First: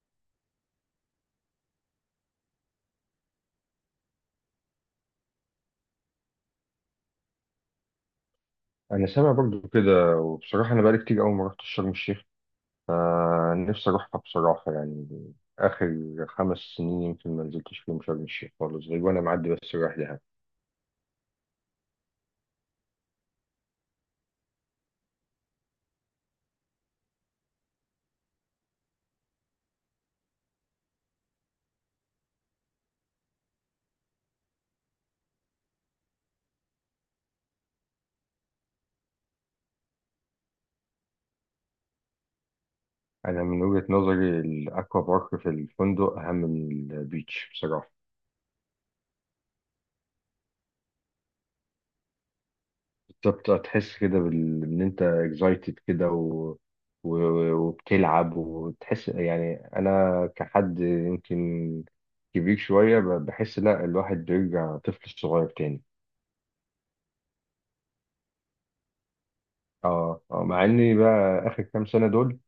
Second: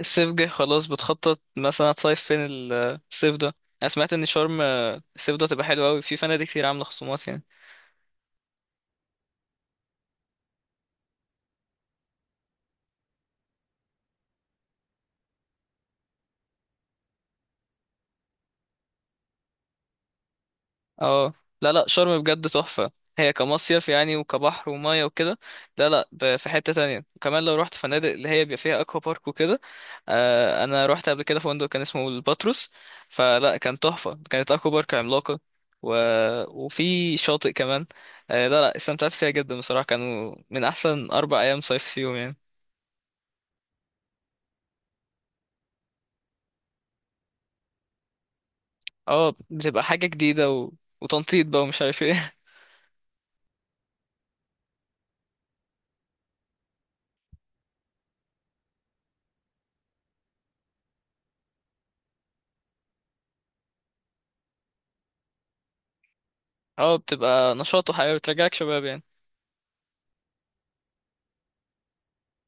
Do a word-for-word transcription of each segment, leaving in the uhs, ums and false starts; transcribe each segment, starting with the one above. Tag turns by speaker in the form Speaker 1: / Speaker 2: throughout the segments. Speaker 1: الصيف جه خلاص، بتخطط مثلا هتصيف فين ال- الصيف ده؟ انا سمعت ان شرم، آه، الصيف ده تبقى حلوه قوي، في فنادق كتير عامله خصومات يعني.
Speaker 2: انا سامع برضو كده، وبصراحه انا بقالي كتير قوي ما رحتش شرم الشيخ. فنفسي اروحها بصراحه يعني. اخر خمس سنين يمكن ما نزلتش فيهم شرم الشيخ خالص، غير وانا معدي بس رايح دهب.
Speaker 1: اه، لا لا شرم بجد تحفه. هي كمصيف يعني، وكبحر وميه وكده. لا لا ب- في حته تانية، وكمان لو رحت فنادق اللي هي بيبقى فيها اكوا بارك وكده. آه، انا رحت قبل كده فندق كان اسمه الباتروس، فلا كان تحفه، كانت اكوا بارك عملاقه و... وفي شاطئ كمان. آه، لا لا، استمتعت فيها جدا بصراحه، كانوا من احسن اربع ايام صيفت فيهم يعني.
Speaker 2: انا من وجهه نظري الاكوا بارك في الفندق اهم من البيتش بصراحه.
Speaker 1: اه بتبقى حاجة جديدة و... وتنطيط بقى ومش عارف ايه.
Speaker 2: بتبقى تحس كده بال... ان انت اكزايتد كده و... و... وبتلعب وتحس، يعني انا كحد يمكن كبير شويه ب- بحس لا الواحد بيرجع طفل صغير تاني.
Speaker 1: اه بتبقى نشاط وحياة بترجعك شباب يعني.
Speaker 2: اه، اه، مع اني بقى اخر كام سنه دول.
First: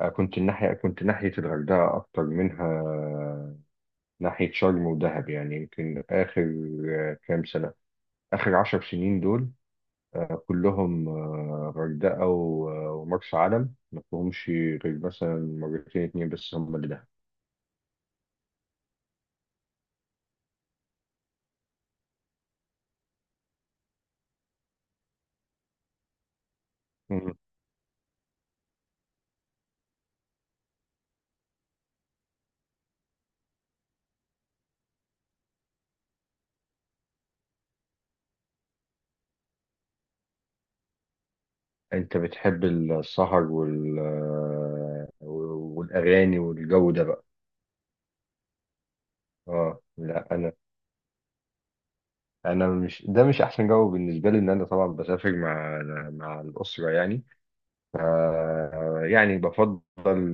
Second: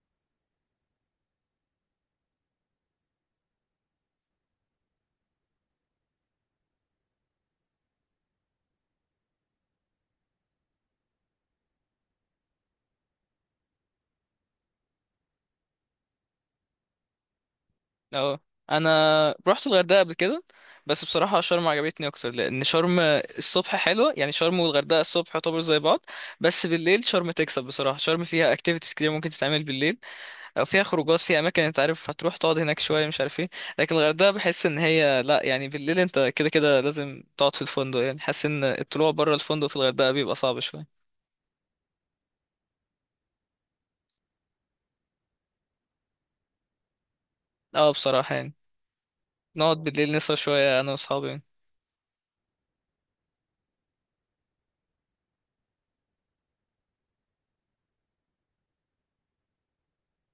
Speaker 2: آه، كنت الناحيه كنت ناحيه الغردقه اكتر منها، ناحيه شرم ودهب، يعني يمكن اخر آه، كام سنه، اخر عشر سنين دول. آه، كلهم آه، غردقه و- آه، ومرسى علم، ما فيهمش غير مثلا مرتين اتنين بس هم اللي دهب.
Speaker 1: اه، انا رحت الغردقة قبل كده، بس بصراحة شرم عجبتني اكتر، لان شرم الصبح حلوة يعني. شرم والغردقة الصبح يعتبر زي بعض، بس بالليل شرم
Speaker 2: مم.
Speaker 1: تكسب بصراحة. شرم فيها اكتيفيتيز كتير ممكن تتعمل بالليل، او فيها خروجات، فيها اماكن انت عارف هتروح تقعد هناك شوية مش عارف ايه. لكن الغردقة بحس ان هي لا يعني، بالليل انت كده كده لازم تقعد في الفندق يعني. حاسس ان الطلوع بره الفندق في الغردقة بيبقى صعب شوية.
Speaker 2: انت بتحب السهر وال آه، والاغاني والجو ده بقى؟
Speaker 1: اه بصراحة يعني، نقعد
Speaker 2: اه،
Speaker 1: بالليل نسهر
Speaker 2: لا،
Speaker 1: شوية أنا وأصحابي يعني.
Speaker 2: انا مش ده مش احسن جو بالنسبه لي، ان انا طبعا بسافر مع مع الاسره يعني. ف يعني بفضل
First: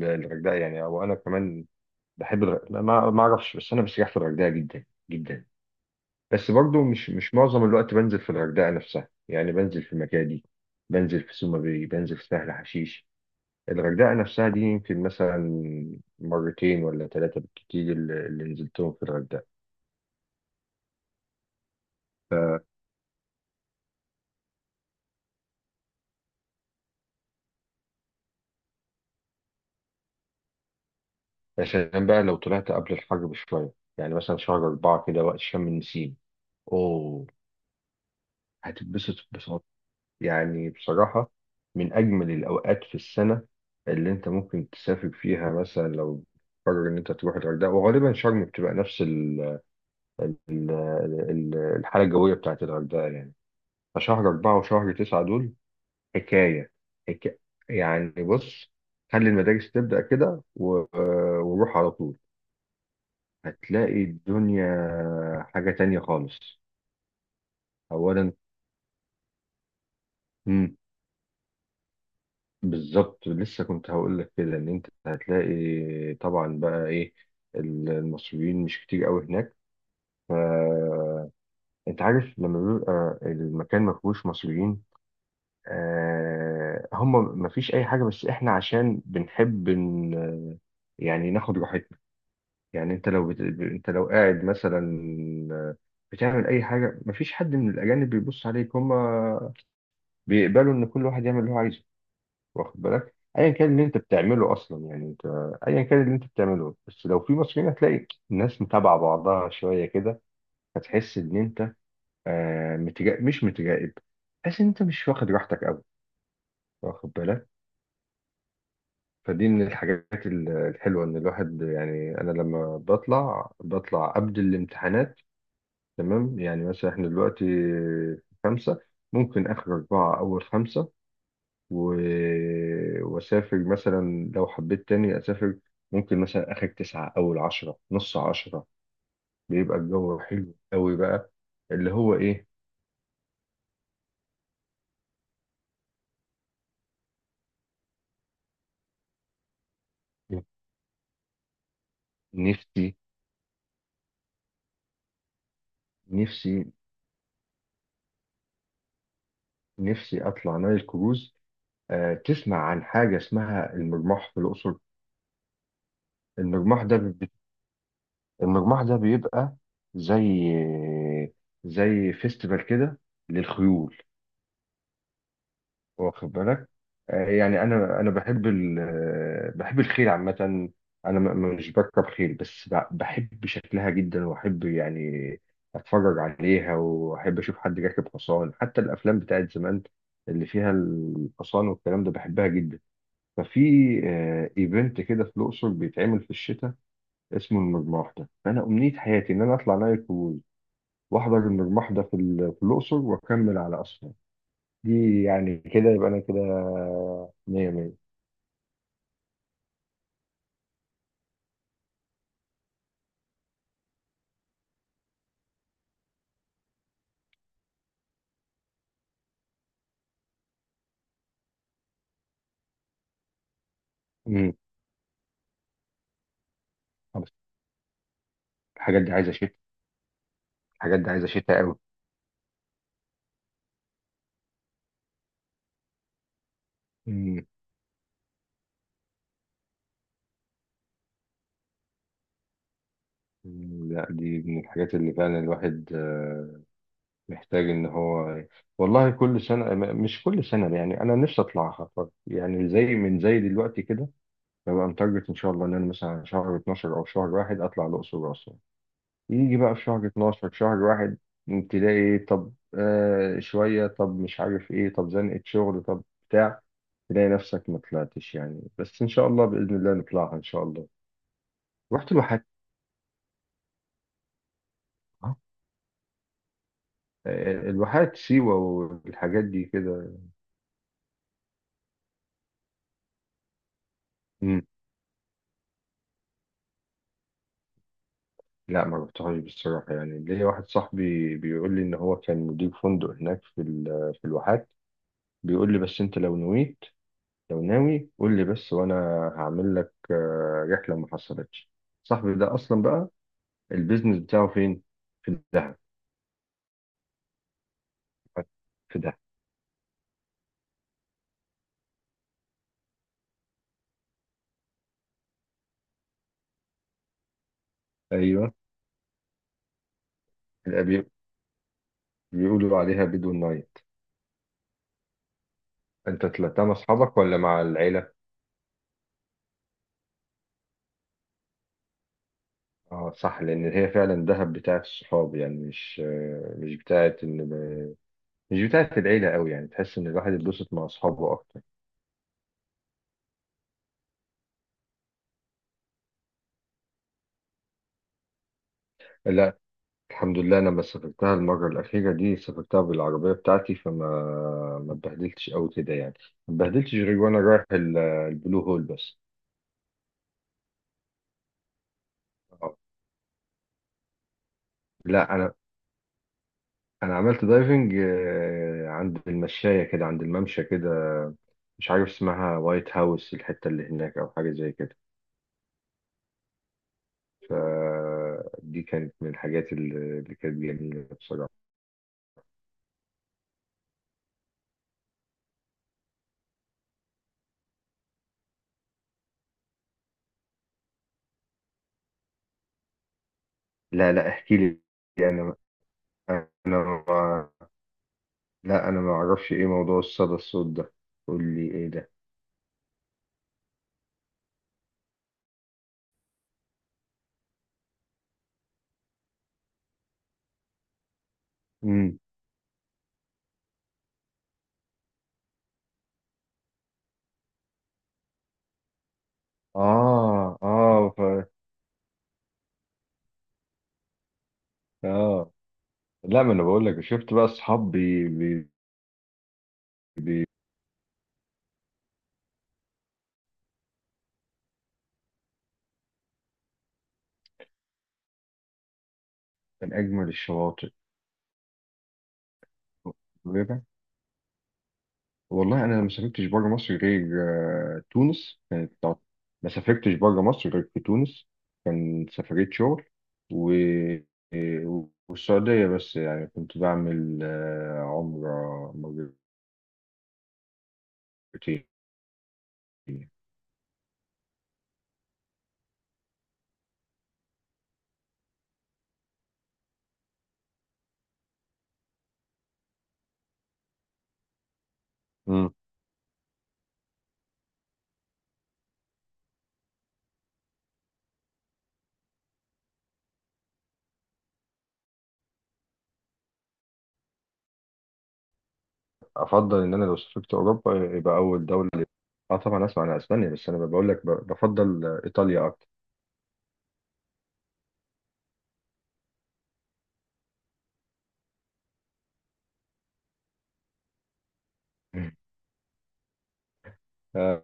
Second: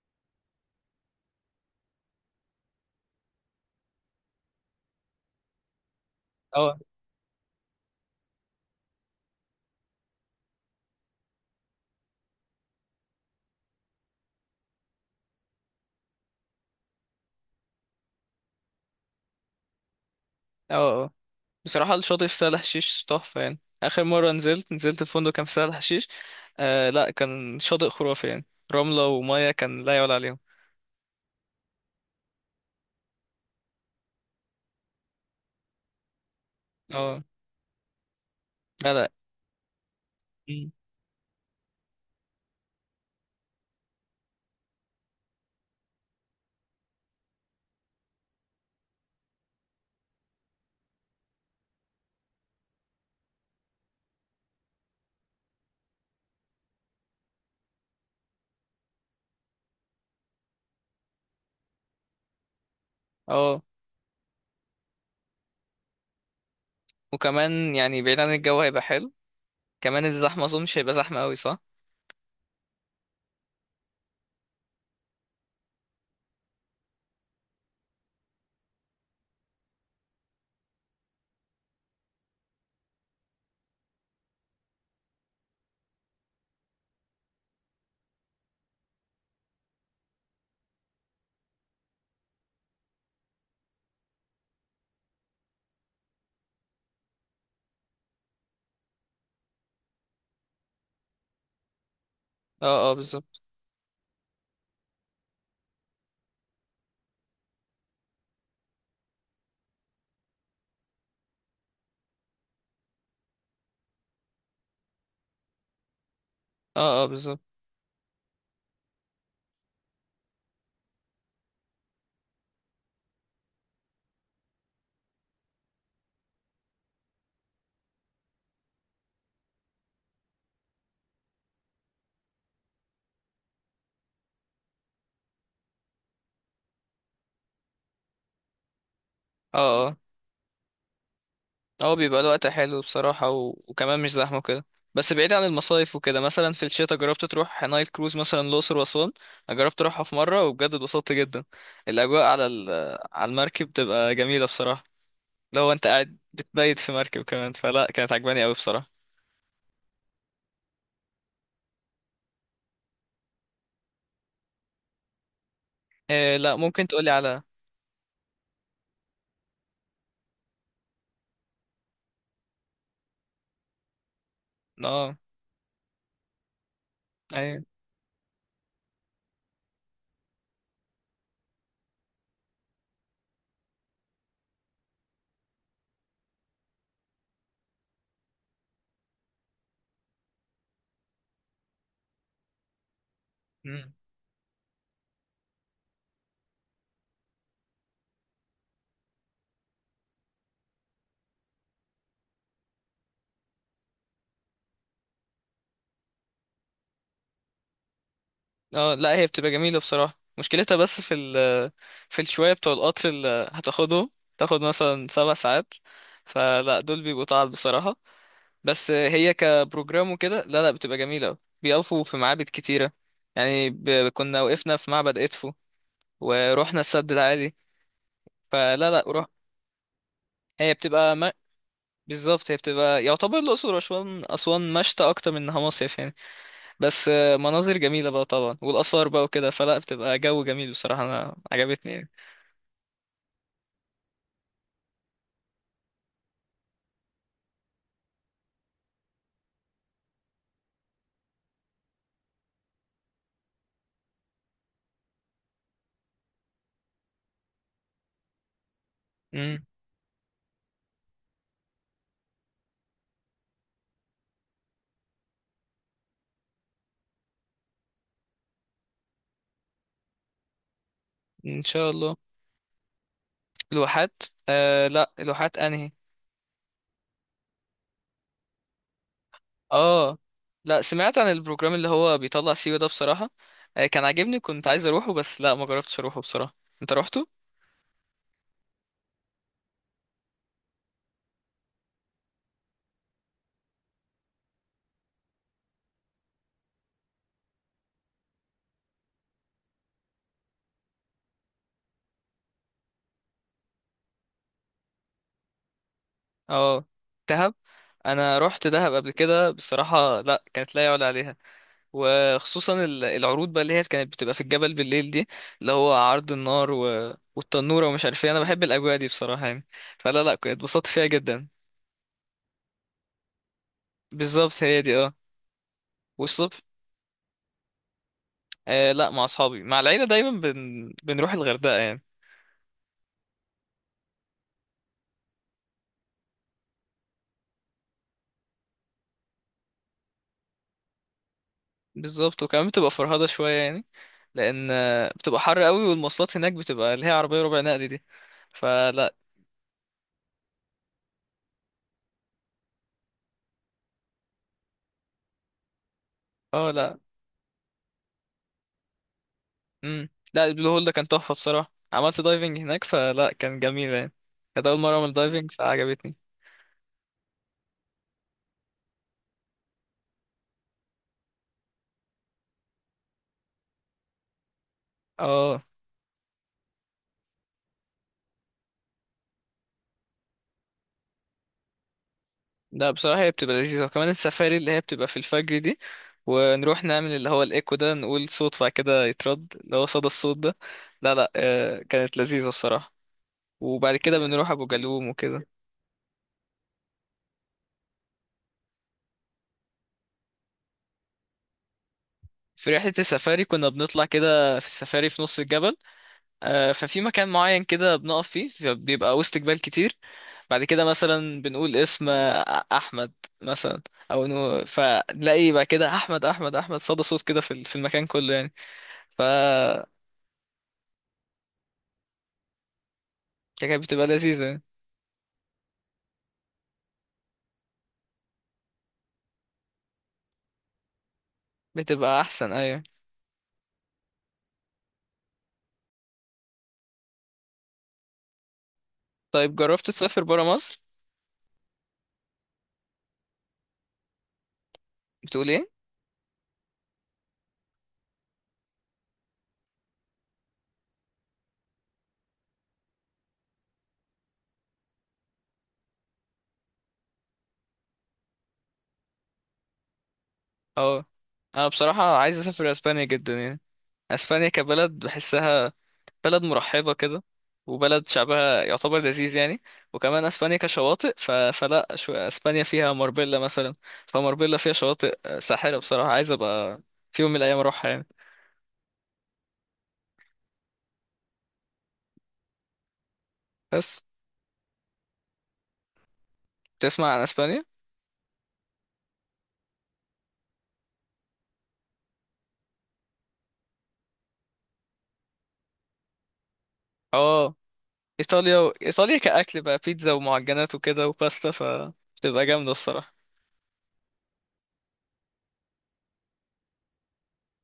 Speaker 2: الغردقه، يعني او انا كمان بحب الغردقه، ما ما اعرفش، بس انا بستريح في الغردقه جدا جدا. بس
Speaker 1: اه
Speaker 2: برضو مش مش معظم الوقت بنزل في الغردقه نفسها، يعني بنزل في مكادي، بنزل في سوما باي، بنزل في سهل حشيش. الغردقه نفسها دي يمكن مثلا مرتين ولا ثلاثه بالكتير اللي اللي نزلتهم في الغردقه.
Speaker 1: اه. اه بصراحة، الشاطئ في سهل حشيش تحفة يعني. آخر مرة نزلت، نزلت الفندق كان في سهل حشيش، آه لا كان شاطئ خرافي يعني، رملة ومية كان لا يعلى عليهم.
Speaker 2: يا سلام بقى لو طلعت قبل الحر بشوية، يعني مثلا شهر أربعة كده وقت شم النسيم.
Speaker 1: اه.
Speaker 2: أوه،
Speaker 1: لا لا.
Speaker 2: هتتبسط ببساطة، يعني
Speaker 1: مم.
Speaker 2: بصراحة، من أجمل الأوقات في السنة اللي أنت ممكن تسافر فيها، مثلا لو قرر إن أنت تروح الغردقة، وغالبا شرم بتبقى نفس ال ال ال الحالة الجوية بتاعت الغردقة يعني. فشهر أربعة وشهر تسعة دول حكاية حكاية. يعني بص، خلي المدارس تبدأ كده و- وروح على طول،
Speaker 1: اه.
Speaker 2: هتلاقي الدنيا حاجة تانية خالص.
Speaker 1: وكمان يعني بعيد عن
Speaker 2: أولا،
Speaker 1: الجو هيبقى حلو. كمان الزحمة أظن
Speaker 2: مم.
Speaker 1: مش هيبقى زحمة أوي، صح؟
Speaker 2: بالظبط، لسه كنت هقول لك كده إن أنت هتلاقي، طبعا بقى إيه، المصريين مش كتير قوي هناك. فأنت عارف لما بيبقى المكان ما فيهوش مصريين، آه هم ما فيش أي حاجة، بس إحنا عشان بنحب إن يعني ناخد راحتنا. يعني أنت لو بت... أنت لو قاعد مثلا بتعمل أي حاجة، مفيش حد من الأجانب بيبص عليك، هما بيقبلوا ان كل واحد يعمل اللي هو عايزه، واخد
Speaker 1: اه اه
Speaker 2: بالك،
Speaker 1: بالظبط.
Speaker 2: ايا كان اللي انت بتعمله اصلا، يعني انت ايا كان اللي انت بتعمله، بس لو في مصريين هتلاقي الناس متابعه بعضها شويه كده. هتحس ان انت آه متجا... مش متجائب، تحس ان انت مش واخد راحتك قوي،
Speaker 1: اه اه
Speaker 2: واخد
Speaker 1: بالظبط.
Speaker 2: بالك. فدي من الحاجات ال- الحلوه ان الواحد، يعني انا لما بطلع بطلع قبل الامتحانات. تمام، يعني مثلا احنا دلوقتي خمسه، ممكن اخر اربعه اول خمسه، و... وأسافر مثلا لو حبيت تاني أسافر، ممكن مثلا آخر تسعة أول عشرة نص عشرة، بيبقى
Speaker 1: اه
Speaker 2: الجو حلو قوي بقى، اللي
Speaker 1: اه،
Speaker 2: هو
Speaker 1: بيبقى الوقت
Speaker 2: إيه.
Speaker 1: حلو بصراحة و... وكمان مش زحمة كده. بس بعيد عن المصايف وكده، مثلا في الشتاء جربت تروح نايل كروز مثلا الأقصر وأسوان؟ أنا جربت أروحها في مرة وبجد اتبسطت جدا. الأجواء على ال...
Speaker 2: نفسي،
Speaker 1: على المركب بتبقى جميلة بصراحة. لو أنت قاعد
Speaker 2: نفسي،
Speaker 1: بتبيت في مركب كمان، فلا كانت عجباني أوي بصراحة.
Speaker 2: نفسي أطلع نايل كروز. آه تسمع عن حاجة اسمها المرماح في الأقصر؟
Speaker 1: إيه؟ لا
Speaker 2: المرماح
Speaker 1: ممكن
Speaker 2: ده
Speaker 1: تقولي
Speaker 2: بي...
Speaker 1: على.
Speaker 2: المرماح ده بيبقى زي زي فيستيفال كده للخيول،
Speaker 1: اه.
Speaker 2: واخد بالك. آه، يعني
Speaker 1: ايوه.
Speaker 2: انا انا بحب ال آه، بحب الخيل عامه. انا م- م- مش بركب خيل، بس ب- بحب شكلها جدا واحب يعني اتفرج عليها واحب اشوف حد راكب حصان، حتى الافلام بتاعت زمان اللي فيها الحصان والكلام ده بحبها جدا. ففي
Speaker 1: مم.
Speaker 2: آه، ايفنت كده في الاقصر بيتعمل في الشتاء اسمه المجموح ده، فانا امنيه حياتي ان انا اطلع نايل كروز واحضر المجموح ده في ال- في الاقصر واكمل على اسوان. دي يعني كده يبقى انا كده مية مية.
Speaker 1: اه لا هي بتبقى جميلة بصراحة، مشكلتها بس في ال... في الشوية بتوع القطر اللي هتاخده، تاخد مثلا سبع ساعات، فلا دول بيبقوا تعب بصراحة. بس هي كبروجرام وكده لا لا بتبقى جميلة أوي. بيقفوا في معابد كتيرة يعني، ب... كنا
Speaker 2: امم،
Speaker 1: وقفنا في معبد إدفو ورحنا السد
Speaker 2: خلاص.
Speaker 1: العالي. فلا
Speaker 2: الحاجات
Speaker 1: لا
Speaker 2: دي
Speaker 1: روح.
Speaker 2: عايزة شتاء،
Speaker 1: هي
Speaker 2: الحاجات دي
Speaker 1: بتبقى
Speaker 2: عايزة
Speaker 1: ما...
Speaker 2: شتاء قوي.
Speaker 1: بالظبط، هي بتبقى يعتبر الأقصر وأسوان، أسوان مشتى أكتر من إنها مصيف يعني. بس
Speaker 2: امم.
Speaker 1: مناظر جميلة بقى طبعا والآثار بقى وكده، فلا بتبقى جو جميل بصراحة، أنا عجبتني يعني.
Speaker 2: أمم، لا دي من الحاجات اللي فعلا الواحد آه، محتاج ان هو، والله كل سنة م- مش كل سنة، يعني انا نفسي اطلعها، طب يعني زي من زي دلوقتي كده، ببقى متارجت ان شاء الله ان انا مثلا شهر اتناشر او شهر واحد اطلع الاقصر واسوان، يجي
Speaker 1: امم.
Speaker 2: بقى في شهر اتناشر شهر واحد، تلاقي إيه، طب آه شوية، طب مش عارف ايه، طب زنقة شغل، طب بتاع تلاقي نفسك ما طلعتش يعني، بس ان شاء الله بإذن الله نطلعها ان شاء الله.
Speaker 1: ان شاء
Speaker 2: رحت
Speaker 1: الله.
Speaker 2: الواحات؟
Speaker 1: لوحات؟ آه لا،
Speaker 2: آه.
Speaker 1: لوحات انهي؟
Speaker 2: آه، الواحات سيوة والحاجات دي كده.
Speaker 1: اه، لا سمعت عن البروجرام اللي هو بيطلع سيوة ده بصراحة، آه، كان عاجبني،
Speaker 2: مم.
Speaker 1: كنت عايز اروحه بس لا ما جربتش اروحه بصراحة. انت روحته؟
Speaker 2: لا، ما رحتهاش بصراحة، يعني ليا واحد صاحبي بيقول لي ان هو كان مدير فندق هناك في ال- في الواحات، بيقول لي بس انت لو نويت، لو ناوي قول لي بس، وانا هعمل لك آه، رحله، ما حصلتش. صاحبي ده اصلا بقى البيزنس بتاعه فين؟ في دهب.
Speaker 1: اه. دهب. انا روحت دهب
Speaker 2: في
Speaker 1: قبل
Speaker 2: دهب،
Speaker 1: كده بصراحة، لا كانت لا يعلى عليها. وخصوصا ال- العروض بقى اللي هي كانت بتبقى في الجبل بالليل دي، اللي هو عرض النار و... والتنورة ومش عارف ايه، انا
Speaker 2: ايوه.
Speaker 1: بحب الاجواء دي بصراحة يعني. فلا لا كنت
Speaker 2: اللي
Speaker 1: اتبسطت فيها
Speaker 2: بي-
Speaker 1: جدا.
Speaker 2: بيقولوا عليها بدو نايت.
Speaker 1: بالظبط هي دي، اه.
Speaker 2: انت
Speaker 1: والصبح،
Speaker 2: طلعتها مع اصحابك ولا مع العيله؟
Speaker 1: آه لا مع اصحابي. مع العيلة دايما بن... بنروح الغردقة يعني.
Speaker 2: اه، صح، لان هي فعلا دهب بتاعت الصحاب، يعني مش آه، مش بتاعت ان مش بتاعت العيله قوي، يعني تحس ان الواحد يتبسط مع اصحابه اكتر.
Speaker 1: بالظبط، وكمان بتبقى فرهضة شوية يعني، لأن آه، بتبقى حر قوي، والمواصلات هناك بتبقى اللي هي عربية ربع نقل دي. فلا
Speaker 2: لا، الحمد لله أنا لما سافرتها المرة الأخيرة دي سافرتها بالعربية بتاعتي، فما ما اتبهدلتش أوي كده يعني. ما
Speaker 1: اه
Speaker 2: اتبهدلتش
Speaker 1: لا.
Speaker 2: غير وأنا رايح ال- البلو هول بس.
Speaker 1: امم. لا البلو هول ده كان تحفة بصراحة، عملت دايفنج
Speaker 2: آه.
Speaker 1: هناك فلا كان جميل يعني. كانت أول مرة أعمل
Speaker 2: لا،
Speaker 1: دايفنج
Speaker 2: أنا
Speaker 1: فعجبتني.
Speaker 2: أنا عملت دايفنج، آه، عند المشاية كده عند الممشى كده، مش عارف اسمها وايت هاوس الحتة اللي هناك، أو حاجة زي كده.
Speaker 1: اه.
Speaker 2: فدي كانت من الحاجات اللي اللي كانت جميلة بصراحة.
Speaker 1: لا بصراحة هي بتبقى لذيذة، وكمان السفاري اللي هي بتبقى في الفجر دي، ونروح نعمل اللي هو الإيكو ده، نقول صوت بعد كده يترد، اللي هو صدى الصوت ده. لا لا، آه، كانت لذيذة بصراحة. وبعد
Speaker 2: لا،
Speaker 1: كده
Speaker 2: لا،
Speaker 1: بنروح
Speaker 2: احكي
Speaker 1: أبو
Speaker 2: لي.
Speaker 1: جالوم
Speaker 2: يعني،
Speaker 1: وكده.
Speaker 2: أنا أنا ما- لا، أنا ما أعرفش إيه موضوع الصدى الصوت ده، قول لي إيه ده.
Speaker 1: في رحلة السفاري كنا بنطلع كده في السفاري في نص الجبل، آه، ففي مكان معين كده بنقف فيه، بيبقى وسط جبال كتير، بعد كده مثلا بنقول اسم،
Speaker 2: امم.
Speaker 1: آه، أحمد مثلا، أو نو، فنلاقي بقى كده أحمد أحمد أحمد صدى صوت كده في ال- في المكان كله يعني. ف
Speaker 2: اه، اه. ف...
Speaker 1: كانت بتبقى لذيذة يعني.
Speaker 2: اه، لا، ما انا بقول لك، شفت بقى اصحاب بي... بي... بي...
Speaker 1: بتبقى أحسن أيوة. طيب جربت
Speaker 2: من
Speaker 1: تسافر
Speaker 2: اجمل
Speaker 1: برا مصر؟
Speaker 2: الشواطئ وكده.
Speaker 1: بتقول إيه؟
Speaker 2: والله انا ما سافرتش بره مصر غير، آه، تونس كانت تع- ما سافرتش بره مصر غير في تونس، كان سفرية شغل، و... والسعودية بس، يعني كنت بعمل آه، عمرة مرتين.
Speaker 1: أه. أنا بصراحة عايز أسافر أسبانيا جدا يعني. أسبانيا كبلد بحسها بلد مرحبة كده، وبلد شعبها يعتبر لذيذ يعني. وكمان اسبانيا كشواطئ، ف... فلا شو... اسبانيا فيها ماربيلا مثلا، فماربيلا فيها شواطئ آه،
Speaker 2: امم.
Speaker 1: ساحرة بصراحة، عايز ابقى في يوم من الايام اروحها يعني. بس تسمع عن اسبانيا؟
Speaker 2: افضل ان انا لو سافرت اوروبا يبقى اول دولة، اه طبعا اسمع عن اسبانيا، بس انا بقول لك ب- بفضل آه، ايطاليا اكتر.
Speaker 1: اه ايطاليا و... ايطاليا كاكل بقى بيتزا ومعجنات وكده وباستا فتبقى جامدة الصراحة.
Speaker 2: مم. آه،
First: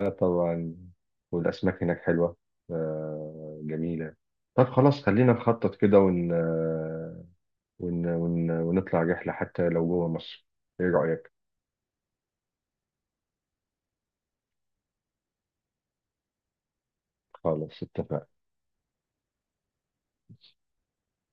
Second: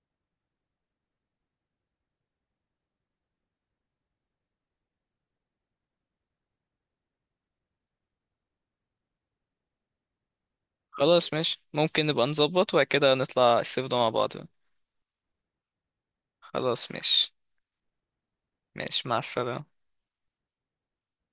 Speaker 2: آه، طبعا، والاسماك هناك حلوه، آه، جميله. طب خلاص خلينا نخطط كده ون... آه، ون... ون... ونطلع رحله حتى لو جوه مصر، ايه
Speaker 1: خلاص
Speaker 2: رايك؟
Speaker 1: ماشي، ممكن نبقى نظبط وبعد كده نطلع الصيف ده مع بعض. خلاص ماشي.
Speaker 2: خلاص، اتفقنا.
Speaker 1: ماشي مع السلامة.